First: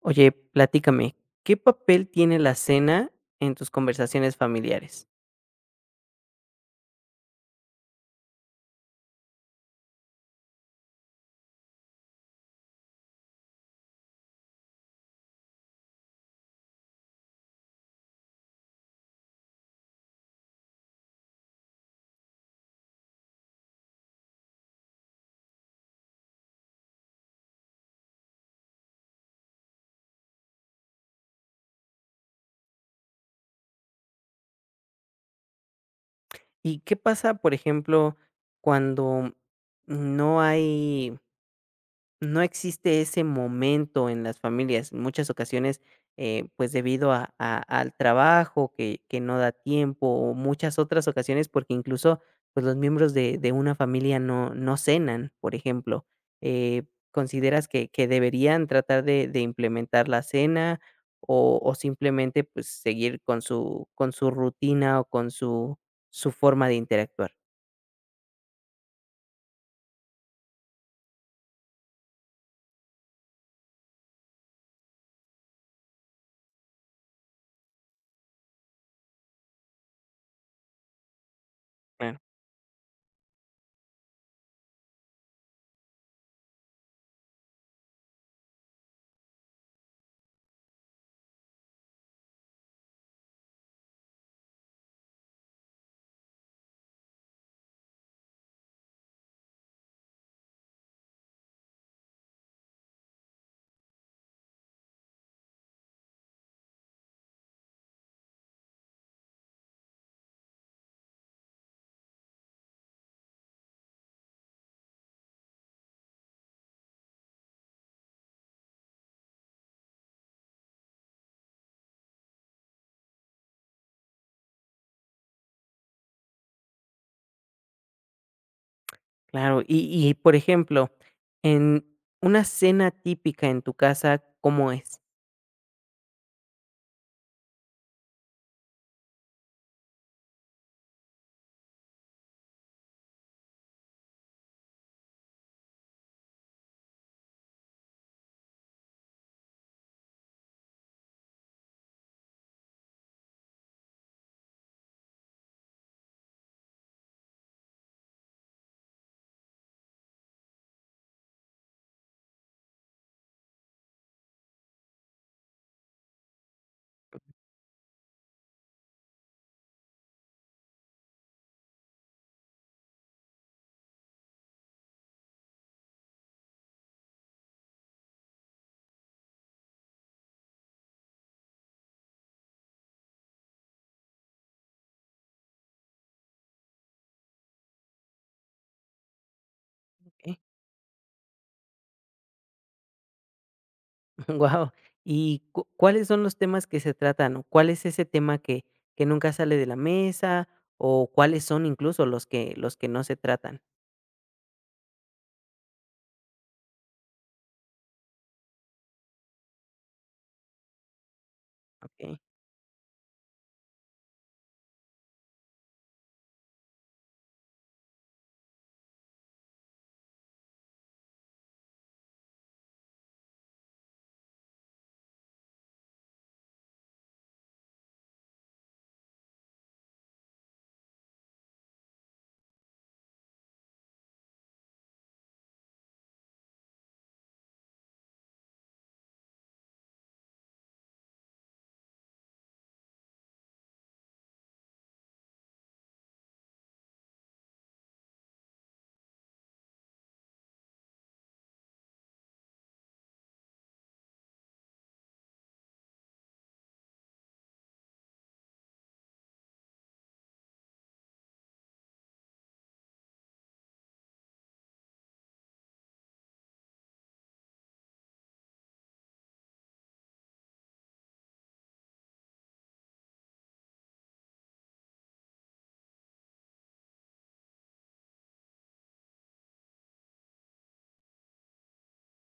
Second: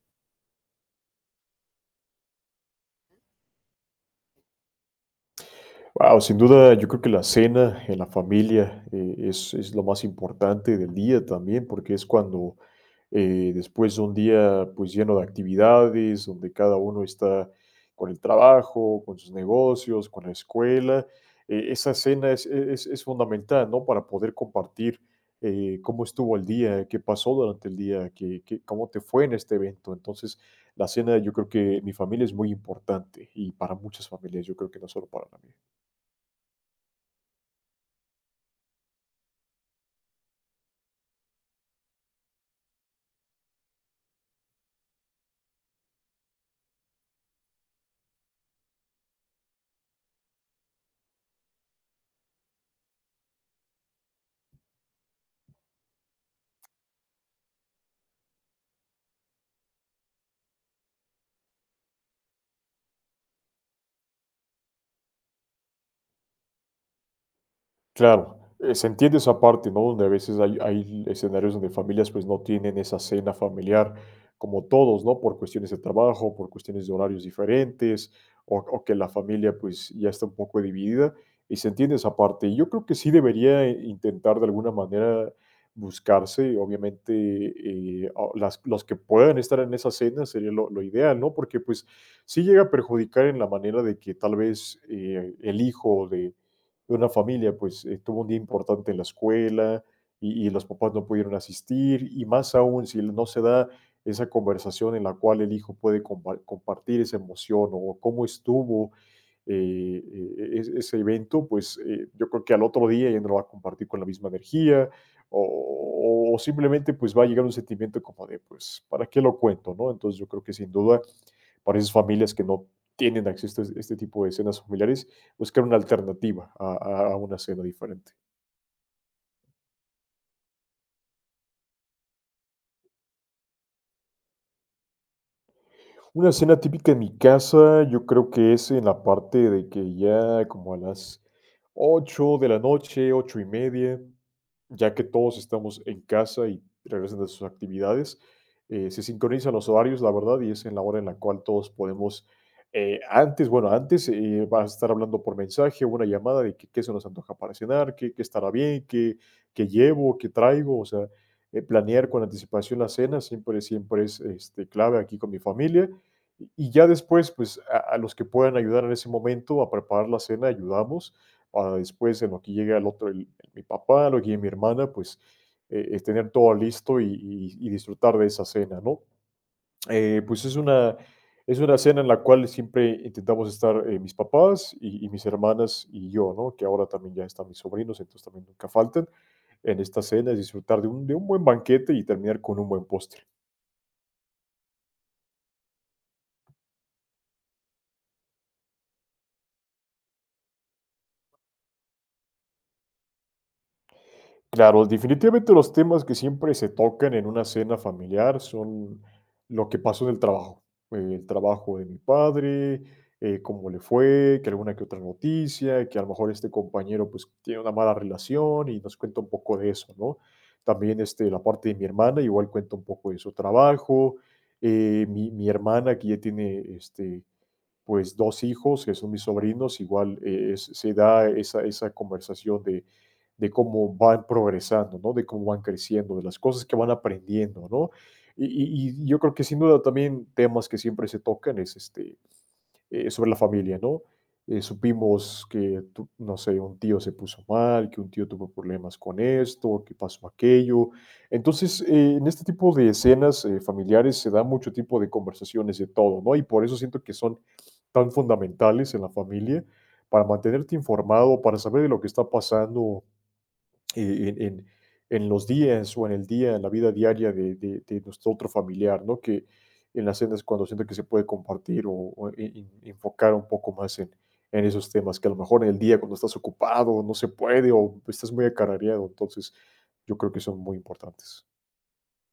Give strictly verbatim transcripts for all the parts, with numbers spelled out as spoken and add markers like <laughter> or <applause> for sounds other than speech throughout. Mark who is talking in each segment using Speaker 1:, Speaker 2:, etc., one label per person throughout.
Speaker 1: Oye, platícame, ¿qué papel tiene la cena en tus conversaciones familiares?
Speaker 2: Wow, sin duda, yo creo que la cena en la familia eh, es, es lo más importante del día también, porque es cuando eh, después de un día pues lleno de actividades, donde cada uno está con el trabajo, con sus negocios, con la escuela, eh, esa cena es, es- es fundamental, ¿no? Para poder compartir eh, cómo estuvo el día, qué pasó durante el día, qué, qué- cómo te fue en este evento. Entonces, la cena yo creo que en mi familia es muy importante y para muchas familias, yo creo que no solo para la mía.
Speaker 1: ¿Y qué pasa, por ejemplo, cuando no hay no existe ese momento en las familias? En muchas ocasiones, eh, pues debido a, a- al trabajo que, que no da tiempo, o muchas otras ocasiones, porque incluso pues los miembros de, de una familia no, no cenan, por ejemplo. Eh, ¿Consideras que, que deberían tratar de, de implementar la cena o, o simplemente pues seguir con su, con su rutina o con su, su forma de interactuar?
Speaker 2: Claro, eh, se entiende esa parte, ¿no? Donde a veces hay, hay escenarios donde familias pues no tienen esa cena familiar como todos, ¿no? Por cuestiones de trabajo, por cuestiones de horarios diferentes, o, o que la familia pues ya está un poco dividida, y se entiende esa parte. Y yo creo que sí debería eh, intentar de alguna manera buscarse, obviamente, eh, a- las, los que puedan estar en esa cena sería lo, lo ideal, ¿no? Porque pues sí llega a perjudicar en la manera de que tal vez eh, el hijo de una familia pues eh, tuvo un día importante en la escuela y, y los papás no pudieron asistir y más aún si no se da esa conversación en la cual el hijo puede compa- compartir esa emoción o cómo estuvo eh, eh, es- ese evento, pues eh, yo creo que al otro día ya no lo va a compartir con la misma energía o, o- o simplemente pues va a llegar un sentimiento como de pues, ¿para qué lo cuento? ¿No? Entonces yo creo que sin duda para esas familias que no tienen acceso a este este tipo de escenas familiares, buscar una alternativa a, a una cena diferente.
Speaker 1: Claro, y y, por ejemplo, en una cena típica en tu casa, ¿cómo es?
Speaker 2: Una cena típica en mi casa, yo creo que es en la parte de que ya como a las ocho de la noche, ocho y media, ya que todos estamos en casa y regresan de sus actividades, eh, se sincronizan los horarios, la verdad, y es en la hora en la cual todos podemos, eh, antes, bueno, antes eh, vas a estar hablando por mensaje o una llamada de que- qué se nos antoja para cenar, qué, qué estará bien, qué, qué llevo, qué traigo, o sea, eh, planear con anticipación la cena siempre, siempre es este, clave aquí con mi familia y ya después, pues, a a los que puedan ayudar en ese momento a preparar la cena, ayudamos, para después, en lo que llegue al otro, el mi papá, lo que llegue mi hermana, pues, eh eh, tener todo listo y y y disfrutar de esa cena, ¿no? Eh, pues, es una es una cena en la cual siempre intentamos estar, eh, mis papás y y mis hermanas y yo, ¿no? Que ahora también ya están mis sobrinos, entonces también nunca faltan en esta cena es
Speaker 1: Okey.
Speaker 2: disfrutar de un de un buen banquete y terminar con un buen postre.
Speaker 1: <laughs> ¿Y cu cuáles son los temas que se tratan, o cuál es ese tema que que nunca sale de la mesa, o cuáles son incluso los que los que no se tratan?
Speaker 2: Claro, definitivamente los temas que siempre se tocan en una cena familiar son lo que pasó en el trabajo, eh, el trabajo de mi
Speaker 1: Okey.
Speaker 2: padre, eh, cómo le fue, que alguna que otra noticia, que a lo mejor este compañero pues tiene una mala relación y nos cuenta un poco de eso, ¿no? También este, la parte de mi hermana igual cuenta un poco de su trabajo, eh, mi, mi hermana que ya tiene este, pues dos hijos, que son mis sobrinos, igual eh, es- se da esa, esa conversación de, de cómo van progresando, ¿no? De cómo van creciendo, de las cosas que van aprendiendo, ¿no? Y, y- y yo creo que sin duda también temas que siempre se tocan es este, eh, sobre la familia, ¿no? Eh, supimos que, tu- no sé, un tío se puso mal, que un tío tuvo problemas con esto, que pasó aquello. Entonces, eh, en este tipo de escenas eh, familiares se da mucho tipo de conversaciones de todo, ¿no? Y por eso siento que son tan fundamentales en la familia para mantenerte informado, para saber de lo que está pasando eh, en, en- en los días o en el día, en la vida diaria de, de- de nuestro otro familiar, ¿no? Que en las cenas cuando siento que se puede compartir o, o en- en- enfocar un poco más en, en esos temas, que a lo mejor en el día cuando estás ocupado no se puede o estás muy acarareado, entonces yo creo que son muy importantes.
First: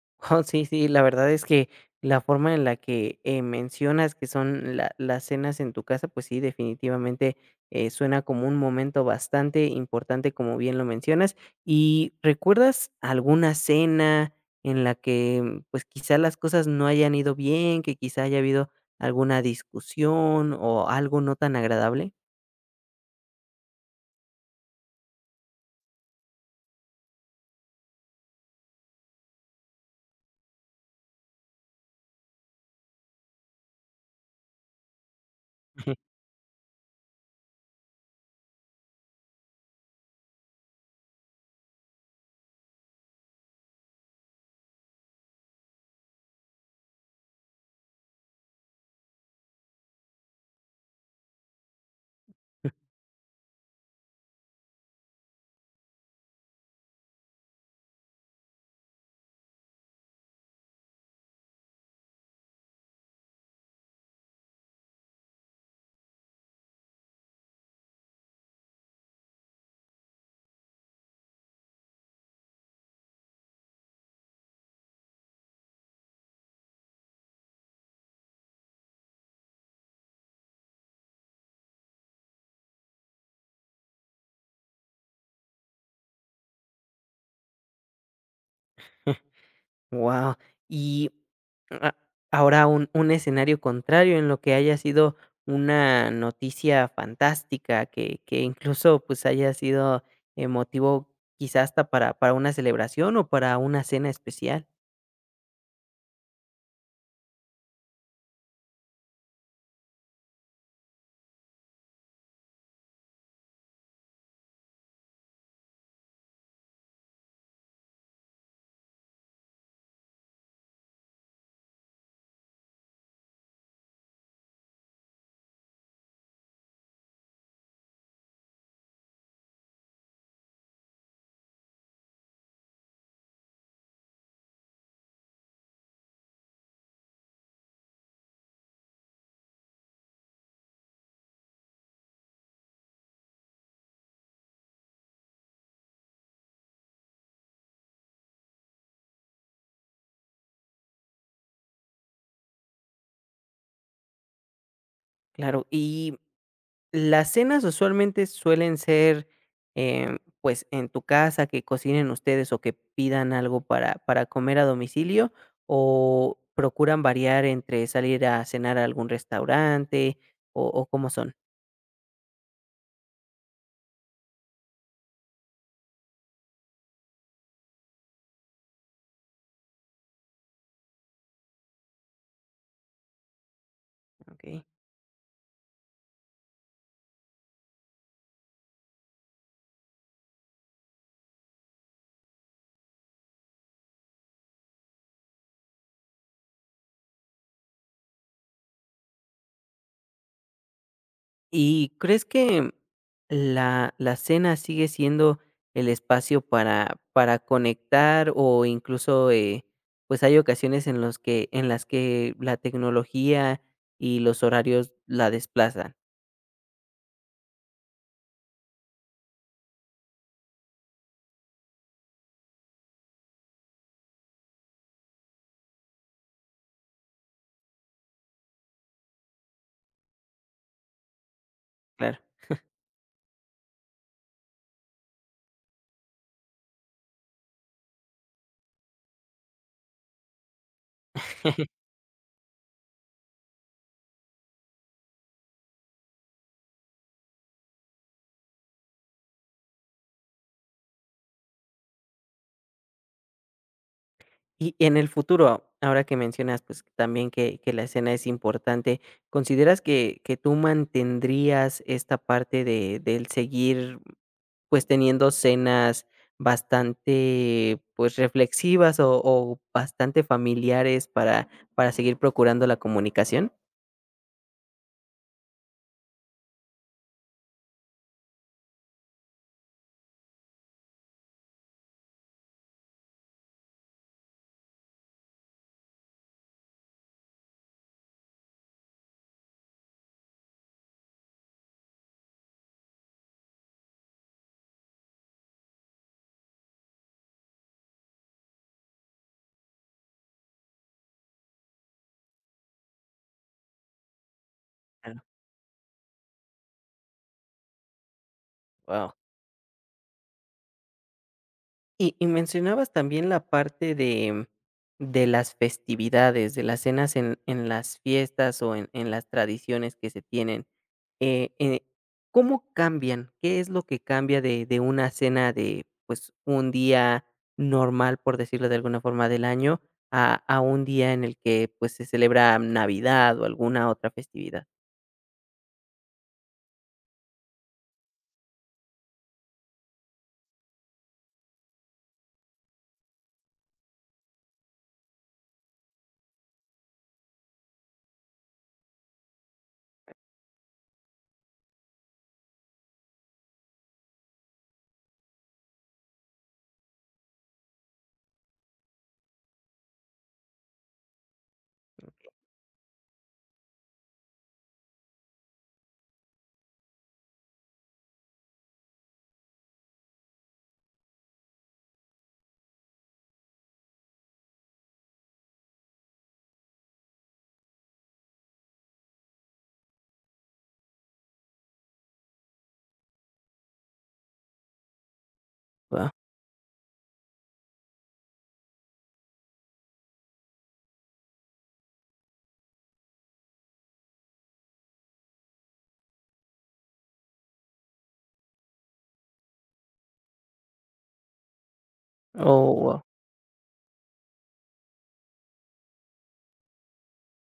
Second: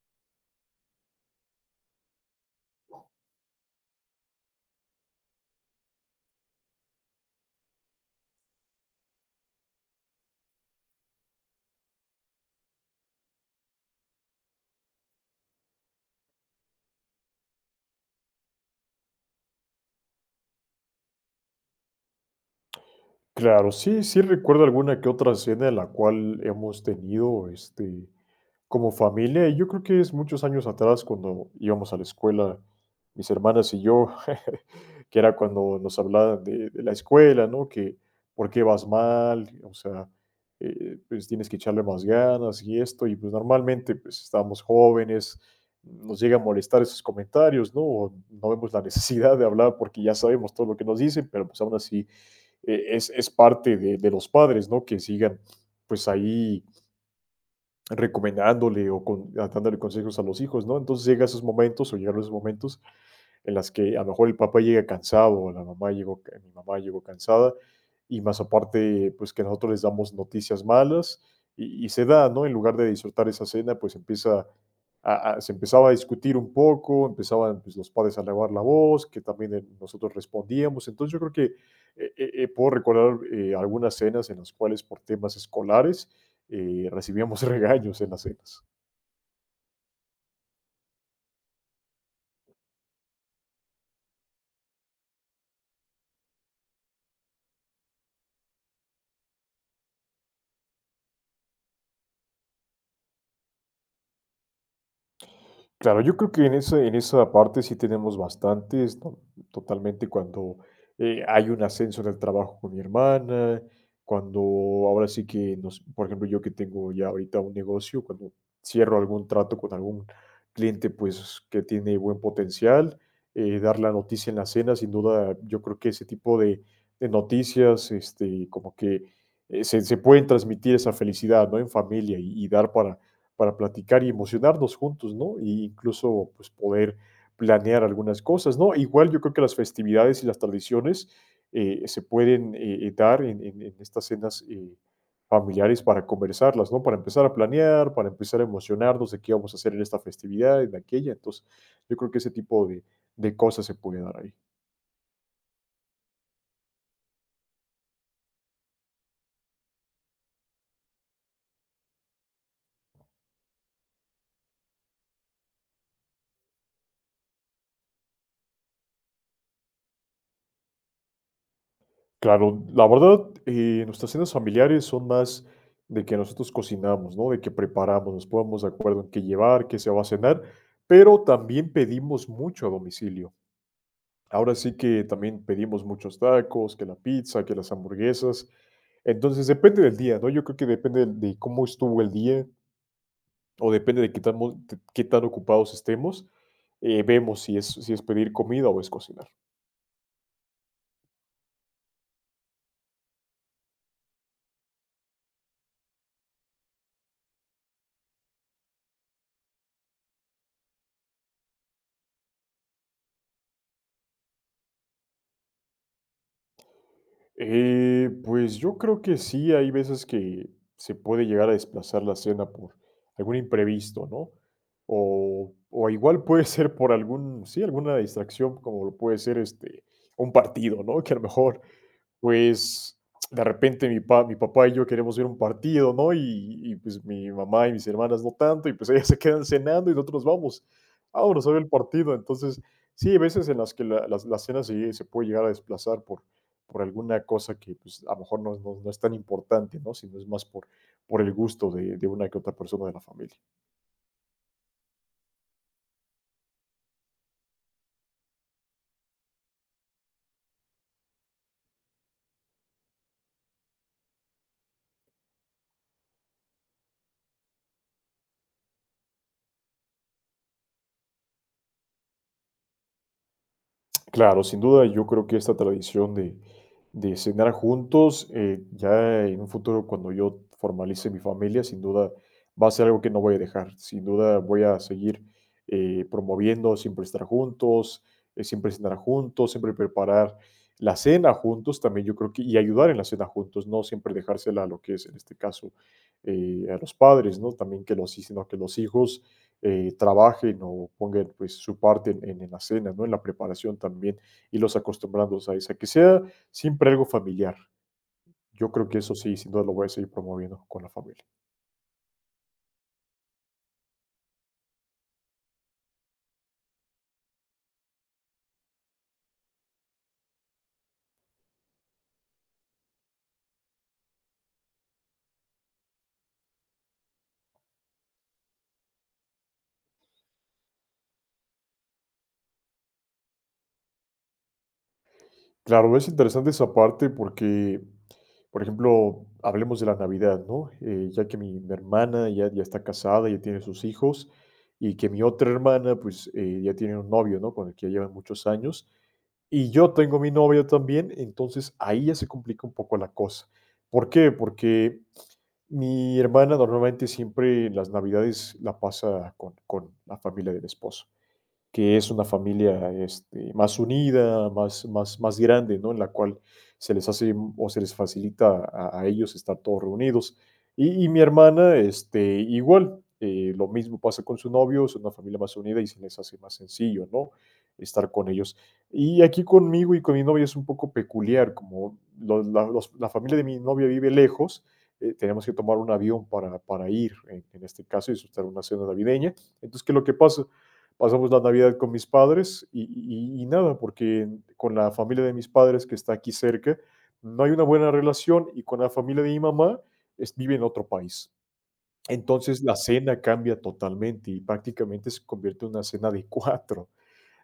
Speaker 1: <laughs> Oh, sí, sí, la verdad es que la forma en la que, eh, mencionas que son la las cenas en tu casa, pues sí, definitivamente, eh, suena como un momento bastante importante, como bien lo mencionas. ¿Y recuerdas alguna cena en la que, pues, quizá las cosas no hayan ido bien, que quizá haya habido alguna discusión o algo no tan agradable?
Speaker 2: Claro, sí, sí recuerdo alguna que otra cena en la cual hemos tenido, este, como familia, y yo creo que es muchos años atrás cuando íbamos a la escuela, mis hermanas y yo, <laughs> que era cuando nos hablaban de, de la escuela, ¿no? Que por qué vas mal, o sea, eh, pues tienes que echarle más ganas y esto, y pues normalmente pues estábamos jóvenes, nos llega a molestar esos comentarios, ¿no? O no vemos la necesidad de hablar porque ya sabemos todo lo que nos dicen, pero pues aún así eh, es, es, parte de, de, los padres, ¿no? Que sigan pues ahí recomendándole o con, dándole consejos a los hijos, ¿no? Entonces llega esos momentos o llegaron esos momentos en las que a lo mejor el papá llega cansado o la mamá llegó, mi mamá llegó cansada y más aparte, pues que nosotros les damos noticias malas y, y se da, ¿no? En lugar de disfrutar esa cena, pues empieza a- a- se empezaba a discutir un poco, empezaban pues, los padres a elevar la voz, que también eh, nosotros respondíamos. Entonces yo creo que eh, eh, eh, puedo recordar eh, algunas cenas en las cuales por temas escolares eh, recibíamos <laughs> regaños en las cenas.
Speaker 1: Wow. Y a Ahora un un escenario contrario, en lo que haya sido una noticia fantástica que que incluso, pues, haya sido, eh, motivo quizás hasta para para una celebración o para una cena especial,
Speaker 2: Claro, yo creo que en esa en esa parte sí tenemos bastantes, to totalmente cuando, eh, hay un ascenso en el trabajo con mi hermana, cuando ahora sí que nos por ejemplo, yo que tengo ya ahorita un negocio, cuando cierro algún trato con algún cliente, pues, que tiene buen potencial, eh, dar la noticia en la cena, sin duda, yo creo que ese tipo de de noticias, este, como que, eh, se se pueden transmitir esa felicidad, ¿no?, en familia y y dar para para platicar y emocionarnos juntos, ¿no? E incluso, pues, poder planear algunas cosas, ¿no? Igual yo creo que las festividades y las tradiciones eh, se pueden eh, eh, dar en, en- en estas cenas eh, familiares para conversarlas, ¿no? Para empezar a planear, para empezar a emocionarnos de qué vamos a hacer en esta festividad, en aquella. Entonces, yo creo que ese tipo de, de cosas se puede dar ahí.
Speaker 1: claro. Y Las cenas usualmente suelen ser, em, pues, en tu casa, que cocinen ustedes o que pidan algo para para comer a domicilio, ¿o procuran variar entre salir a cenar a algún restaurante o o cómo son?
Speaker 2: Claro, la verdad, eh, nuestras cenas familiares son más de que nosotros cocinamos, ¿no? De que preparamos, nos ponemos de acuerdo en qué llevar, qué se va a cenar, pero también pedimos mucho a domicilio. Ahora
Speaker 1: Okey.
Speaker 2: sí que también pedimos muchos tacos, que la pizza, que las hamburguesas. Entonces depende del día, ¿no? Yo creo que depende de de cómo estuvo el día o depende de qué tan, mo- de qué tan ocupados estemos. Eh, vemos si es, si es pedir comida o es cocinar.
Speaker 1: ¿Y crees que la la cena sigue siendo el espacio para para conectar o incluso, eh, pues, hay ocasiones en los que en las que la tecnología y los horarios la desplazan?
Speaker 2: Eh, pues yo creo que sí, hay veces que se puede llegar a desplazar la cena por algún imprevisto, ¿no? O, o igual puede ser por algún, sí, alguna distracción, como lo puede ser este, un partido, ¿no? Que a lo mejor
Speaker 1: Claro.
Speaker 2: pues de repente mi, pa- mi papá y yo queremos ver un partido, ¿no? Y, y, pues mi mamá y mis hermanas no tanto, y pues ellas <laughs> se quedan cenando y nosotros nos vamos, vámonos a ver el partido. Entonces, sí, hay veces en las que la, las- la cena se, se puede llegar a desplazar por, por alguna cosa que pues a lo mejor no, no- no es tan importante, ¿no? Sino es más por, por el gusto de, de una que otra persona de la familia.
Speaker 1: Y en el futuro, ahora que mencionas, pues, también que que la escena es importante, ¿consideras que que tú mantendrías esta parte de del seguir, pues, teniendo cenas bastante, pues, reflexivas o o bastante familiares para para seguir procurando la comunicación?
Speaker 2: Claro, sin duda, yo creo que esta tradición de, de cenar juntos, eh, ya en un futuro, cuando yo formalice mi familia, sin duda va a ser algo que no voy a dejar. Sin duda voy a seguir eh, promoviendo siempre estar juntos, eh, siempre cenar juntos, siempre preparar la cena juntos también, yo creo que, y ayudar en la cena juntos, no siempre dejársela a lo que es, en este caso, eh, a los padres, ¿no? También que los, sino que los hijos eh, trabajen o pongan pues su parte en, en- en la cena, ¿no? En la preparación también, y los
Speaker 1: Claro,
Speaker 2: acostumbrándolos a esa que sea siempre algo familiar. Yo creo que
Speaker 1: wao.
Speaker 2: eso sí, sin duda lo voy a seguir promoviendo con la familia.
Speaker 1: Y y mencionabas también la parte de de las festividades, de las cenas en en las fiestas o en en las tradiciones que se tienen, eh eh, ¿cómo cambian? ¿Qué es lo que cambia de de una cena de, pues, un día normal, por decirlo de alguna forma, del año, a a un día en el que, pues, se celebra Navidad o alguna otra festividad?
Speaker 2: Claro, es interesante esa parte porque, por ejemplo, hablemos de la Navidad, ¿no? Eh, ya que mi, mi hermana ya, ya está casada, ya tiene sus hijos, y que mi otra hermana, pues, eh, ya tiene un novio, ¿no? Con el que ya llevan muchos años. Y yo tengo mi novio también, entonces ahí ya se complica un poco la cosa. ¿Por qué? Porque mi hermana normalmente siempre en las Navidades la pasa con, con la familia del esposo, que es una familia, este, más unida, más más más grande, ¿no? En la cual se les hace o se les facilita a a ellos estar todos reunidos. Y y mi hermana, este, igual, eh, lo mismo pasa con su novio, es una familia más unida y se les hace más sencillo, ¿no? Estar con ellos. Y aquí conmigo y con mi novia es un poco peculiar, como lo la los la familia de mi novia vive lejos, eh, tenemos que tomar un
Speaker 1: Wao.
Speaker 2: avión para para ir, en en este caso, y disfrutar una cena navideña. Entonces, ¿qué es lo que pasa? Pasamos la Navidad con mis padres y y y nada, porque con la familia de mis padres, que está aquí cerca, no hay una buena relación, y con la familia de mi mamá, es vive en otro país. Entonces, la
Speaker 1: Oh, wao.
Speaker 2: cena cambia totalmente, y prácticamente se convierte en una cena de cuatro.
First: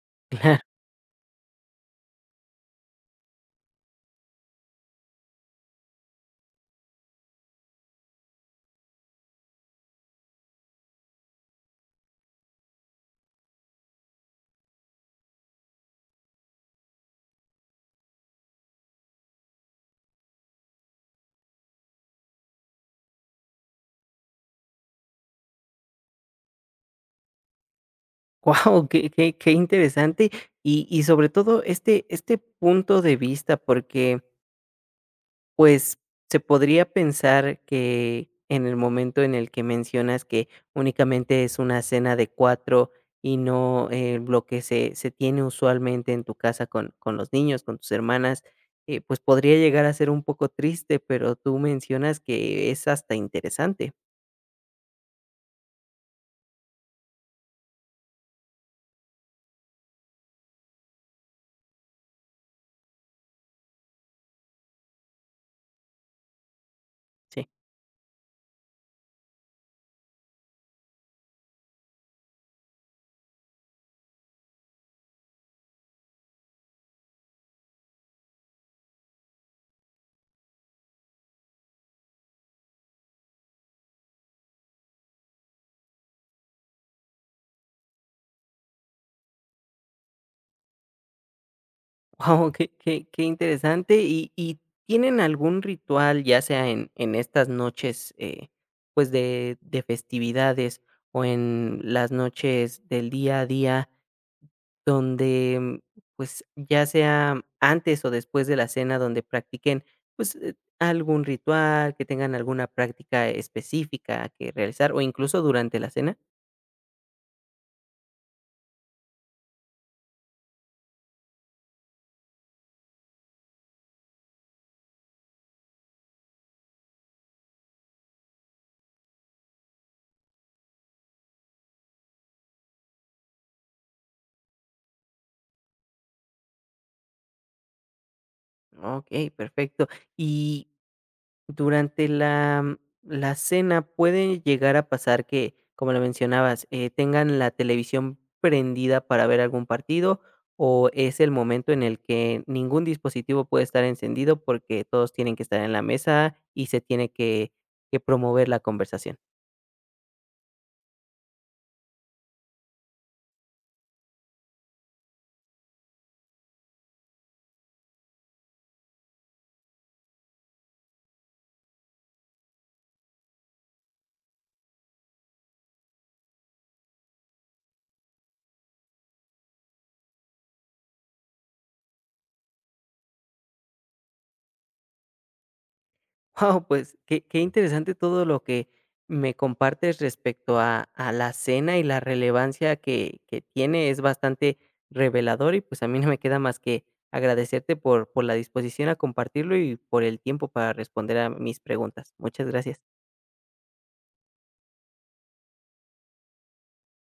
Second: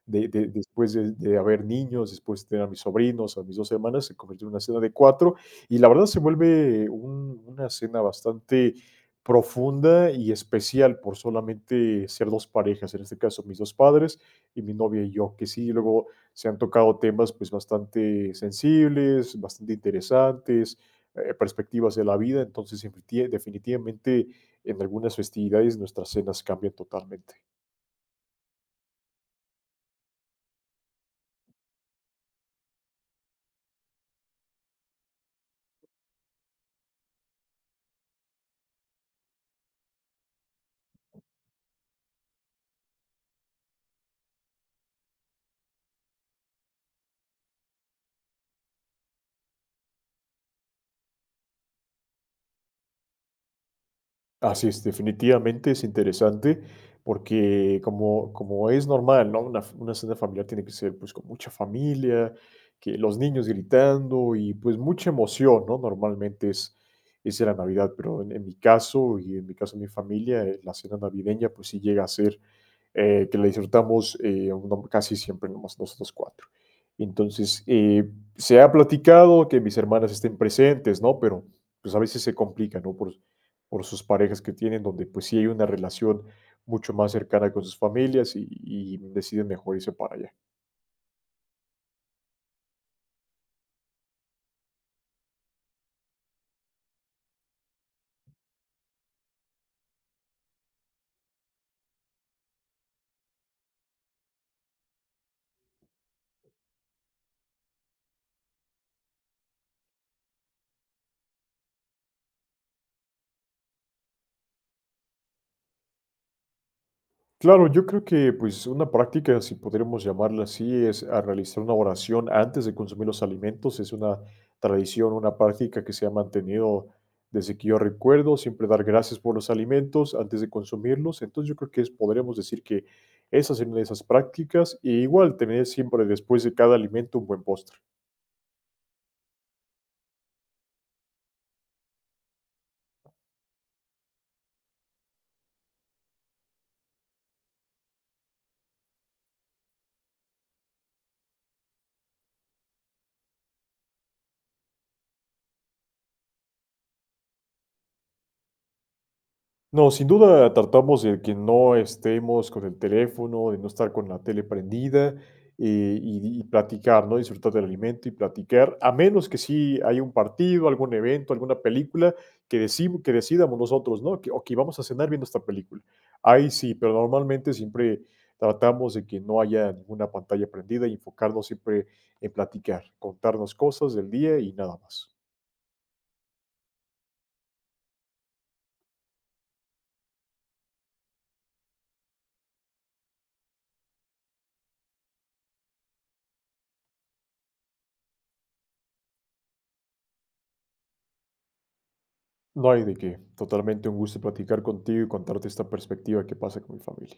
Speaker 2: De de
Speaker 1: <laughs>
Speaker 2: después de de haber niños, después de tener a mis sobrinos, a mis dos hermanas, se convirtió en una cena de cuatro, y la verdad se vuelve un una cena bastante profunda y especial por solamente ser dos parejas, en este caso, mis dos padres y mi novia y yo, que sí, luego se han tocado temas, pues, bastante sensibles, bastante interesantes, eh, perspectivas de la vida. Entonces, definitie definitivamente en algunas festividades nuestras cenas cambian totalmente.
Speaker 1: Wow, qué qué qué interesante. Y y sobre todo este este punto de vista, porque, pues, se podría pensar que en el momento en el que mencionas que únicamente es una cena de cuatro y no, eh, lo que se se tiene usualmente en tu casa con con los niños, con tus hermanas, eh, pues, podría llegar a ser un poco triste, pero tú mencionas que es hasta interesante.
Speaker 2: Así es, definitivamente es interesante porque como, como es normal, ¿no? Una, una cena familiar tiene que ser pues con mucha familia, que los niños gritando y pues mucha emoción, ¿no? Normalmente es, es
Speaker 1: Sí.
Speaker 2: la Navidad, pero en, en mi caso y en mi caso de mi familia, eh, la cena navideña pues sí llega a ser, eh, que la disfrutamos, eh, uno- casi siempre nomás nosotros cuatro. Entonces, eh, se ha platicado que mis hermanas estén presentes, ¿no? Pero pues a veces se complica, ¿no? Por, por sus parejas que tienen, donde pues sí hay una relación mucho más cercana con sus familias y, y deciden mejor irse para allá.
Speaker 1: Wow, qué qué qué interesante. ¿Y y tienen algún ritual, ya sea en en estas noches, eh, pues, de de festividades o en las noches del día a día donde, mm, pues, ya sea antes o después de la cena, donde practiquen, pues, eh, algún ritual, que tengan alguna práctica específica que realizar o incluso durante la cena?
Speaker 2: Claro, yo creo que pues una práctica, si podríamos llamarla así, es a realizar una oración antes de consumir los alimentos. Es una tradición, una práctica que se ha mantenido desde que yo recuerdo, siempre dar gracias por los alimentos antes de consumirlos. Entonces yo creo que es- podríamos decir que esa es una de esas prácticas, y igual tener siempre después de cada alimento un buen postre.
Speaker 1: Okey, perfecto. Y durante la la cena puede llegar a pasar que, como lo mencionabas, eh, tengan la televisión prendida para ver algún partido, o es el momento en el que ningún dispositivo puede estar encendido porque todos tienen que estar en la mesa y se tiene que que promover la conversación.
Speaker 2: No, sin duda tratamos de que no estemos con el teléfono, de no estar con la tele prendida, eh, y y platicar, ¿no? Disfrutar del alimento y platicar, a menos que sí haya un partido, algún evento, alguna película que decim que decidamos nosotros, ¿no? Que: "Okey, vamos a cenar viendo esta película". Ahí sí, pero normalmente siempre tratamos de que no haya ninguna pantalla prendida y enfocarnos siempre en platicar, contarnos cosas del día y nada más.
Speaker 1: Wow, pues, qué qué interesante todo lo que me compartes respecto a a la cena y la relevancia que que tiene, es bastante revelador y, pues, a mí no me queda más que agradecerte por por la disposición a compartirlo y por el tiempo para responder a mis preguntas. Muchas
Speaker 2: No
Speaker 1: gracias.
Speaker 2: hay de qué. Totalmente un gusto platicar contigo y contarte esta perspectiva que pasa con mi familia.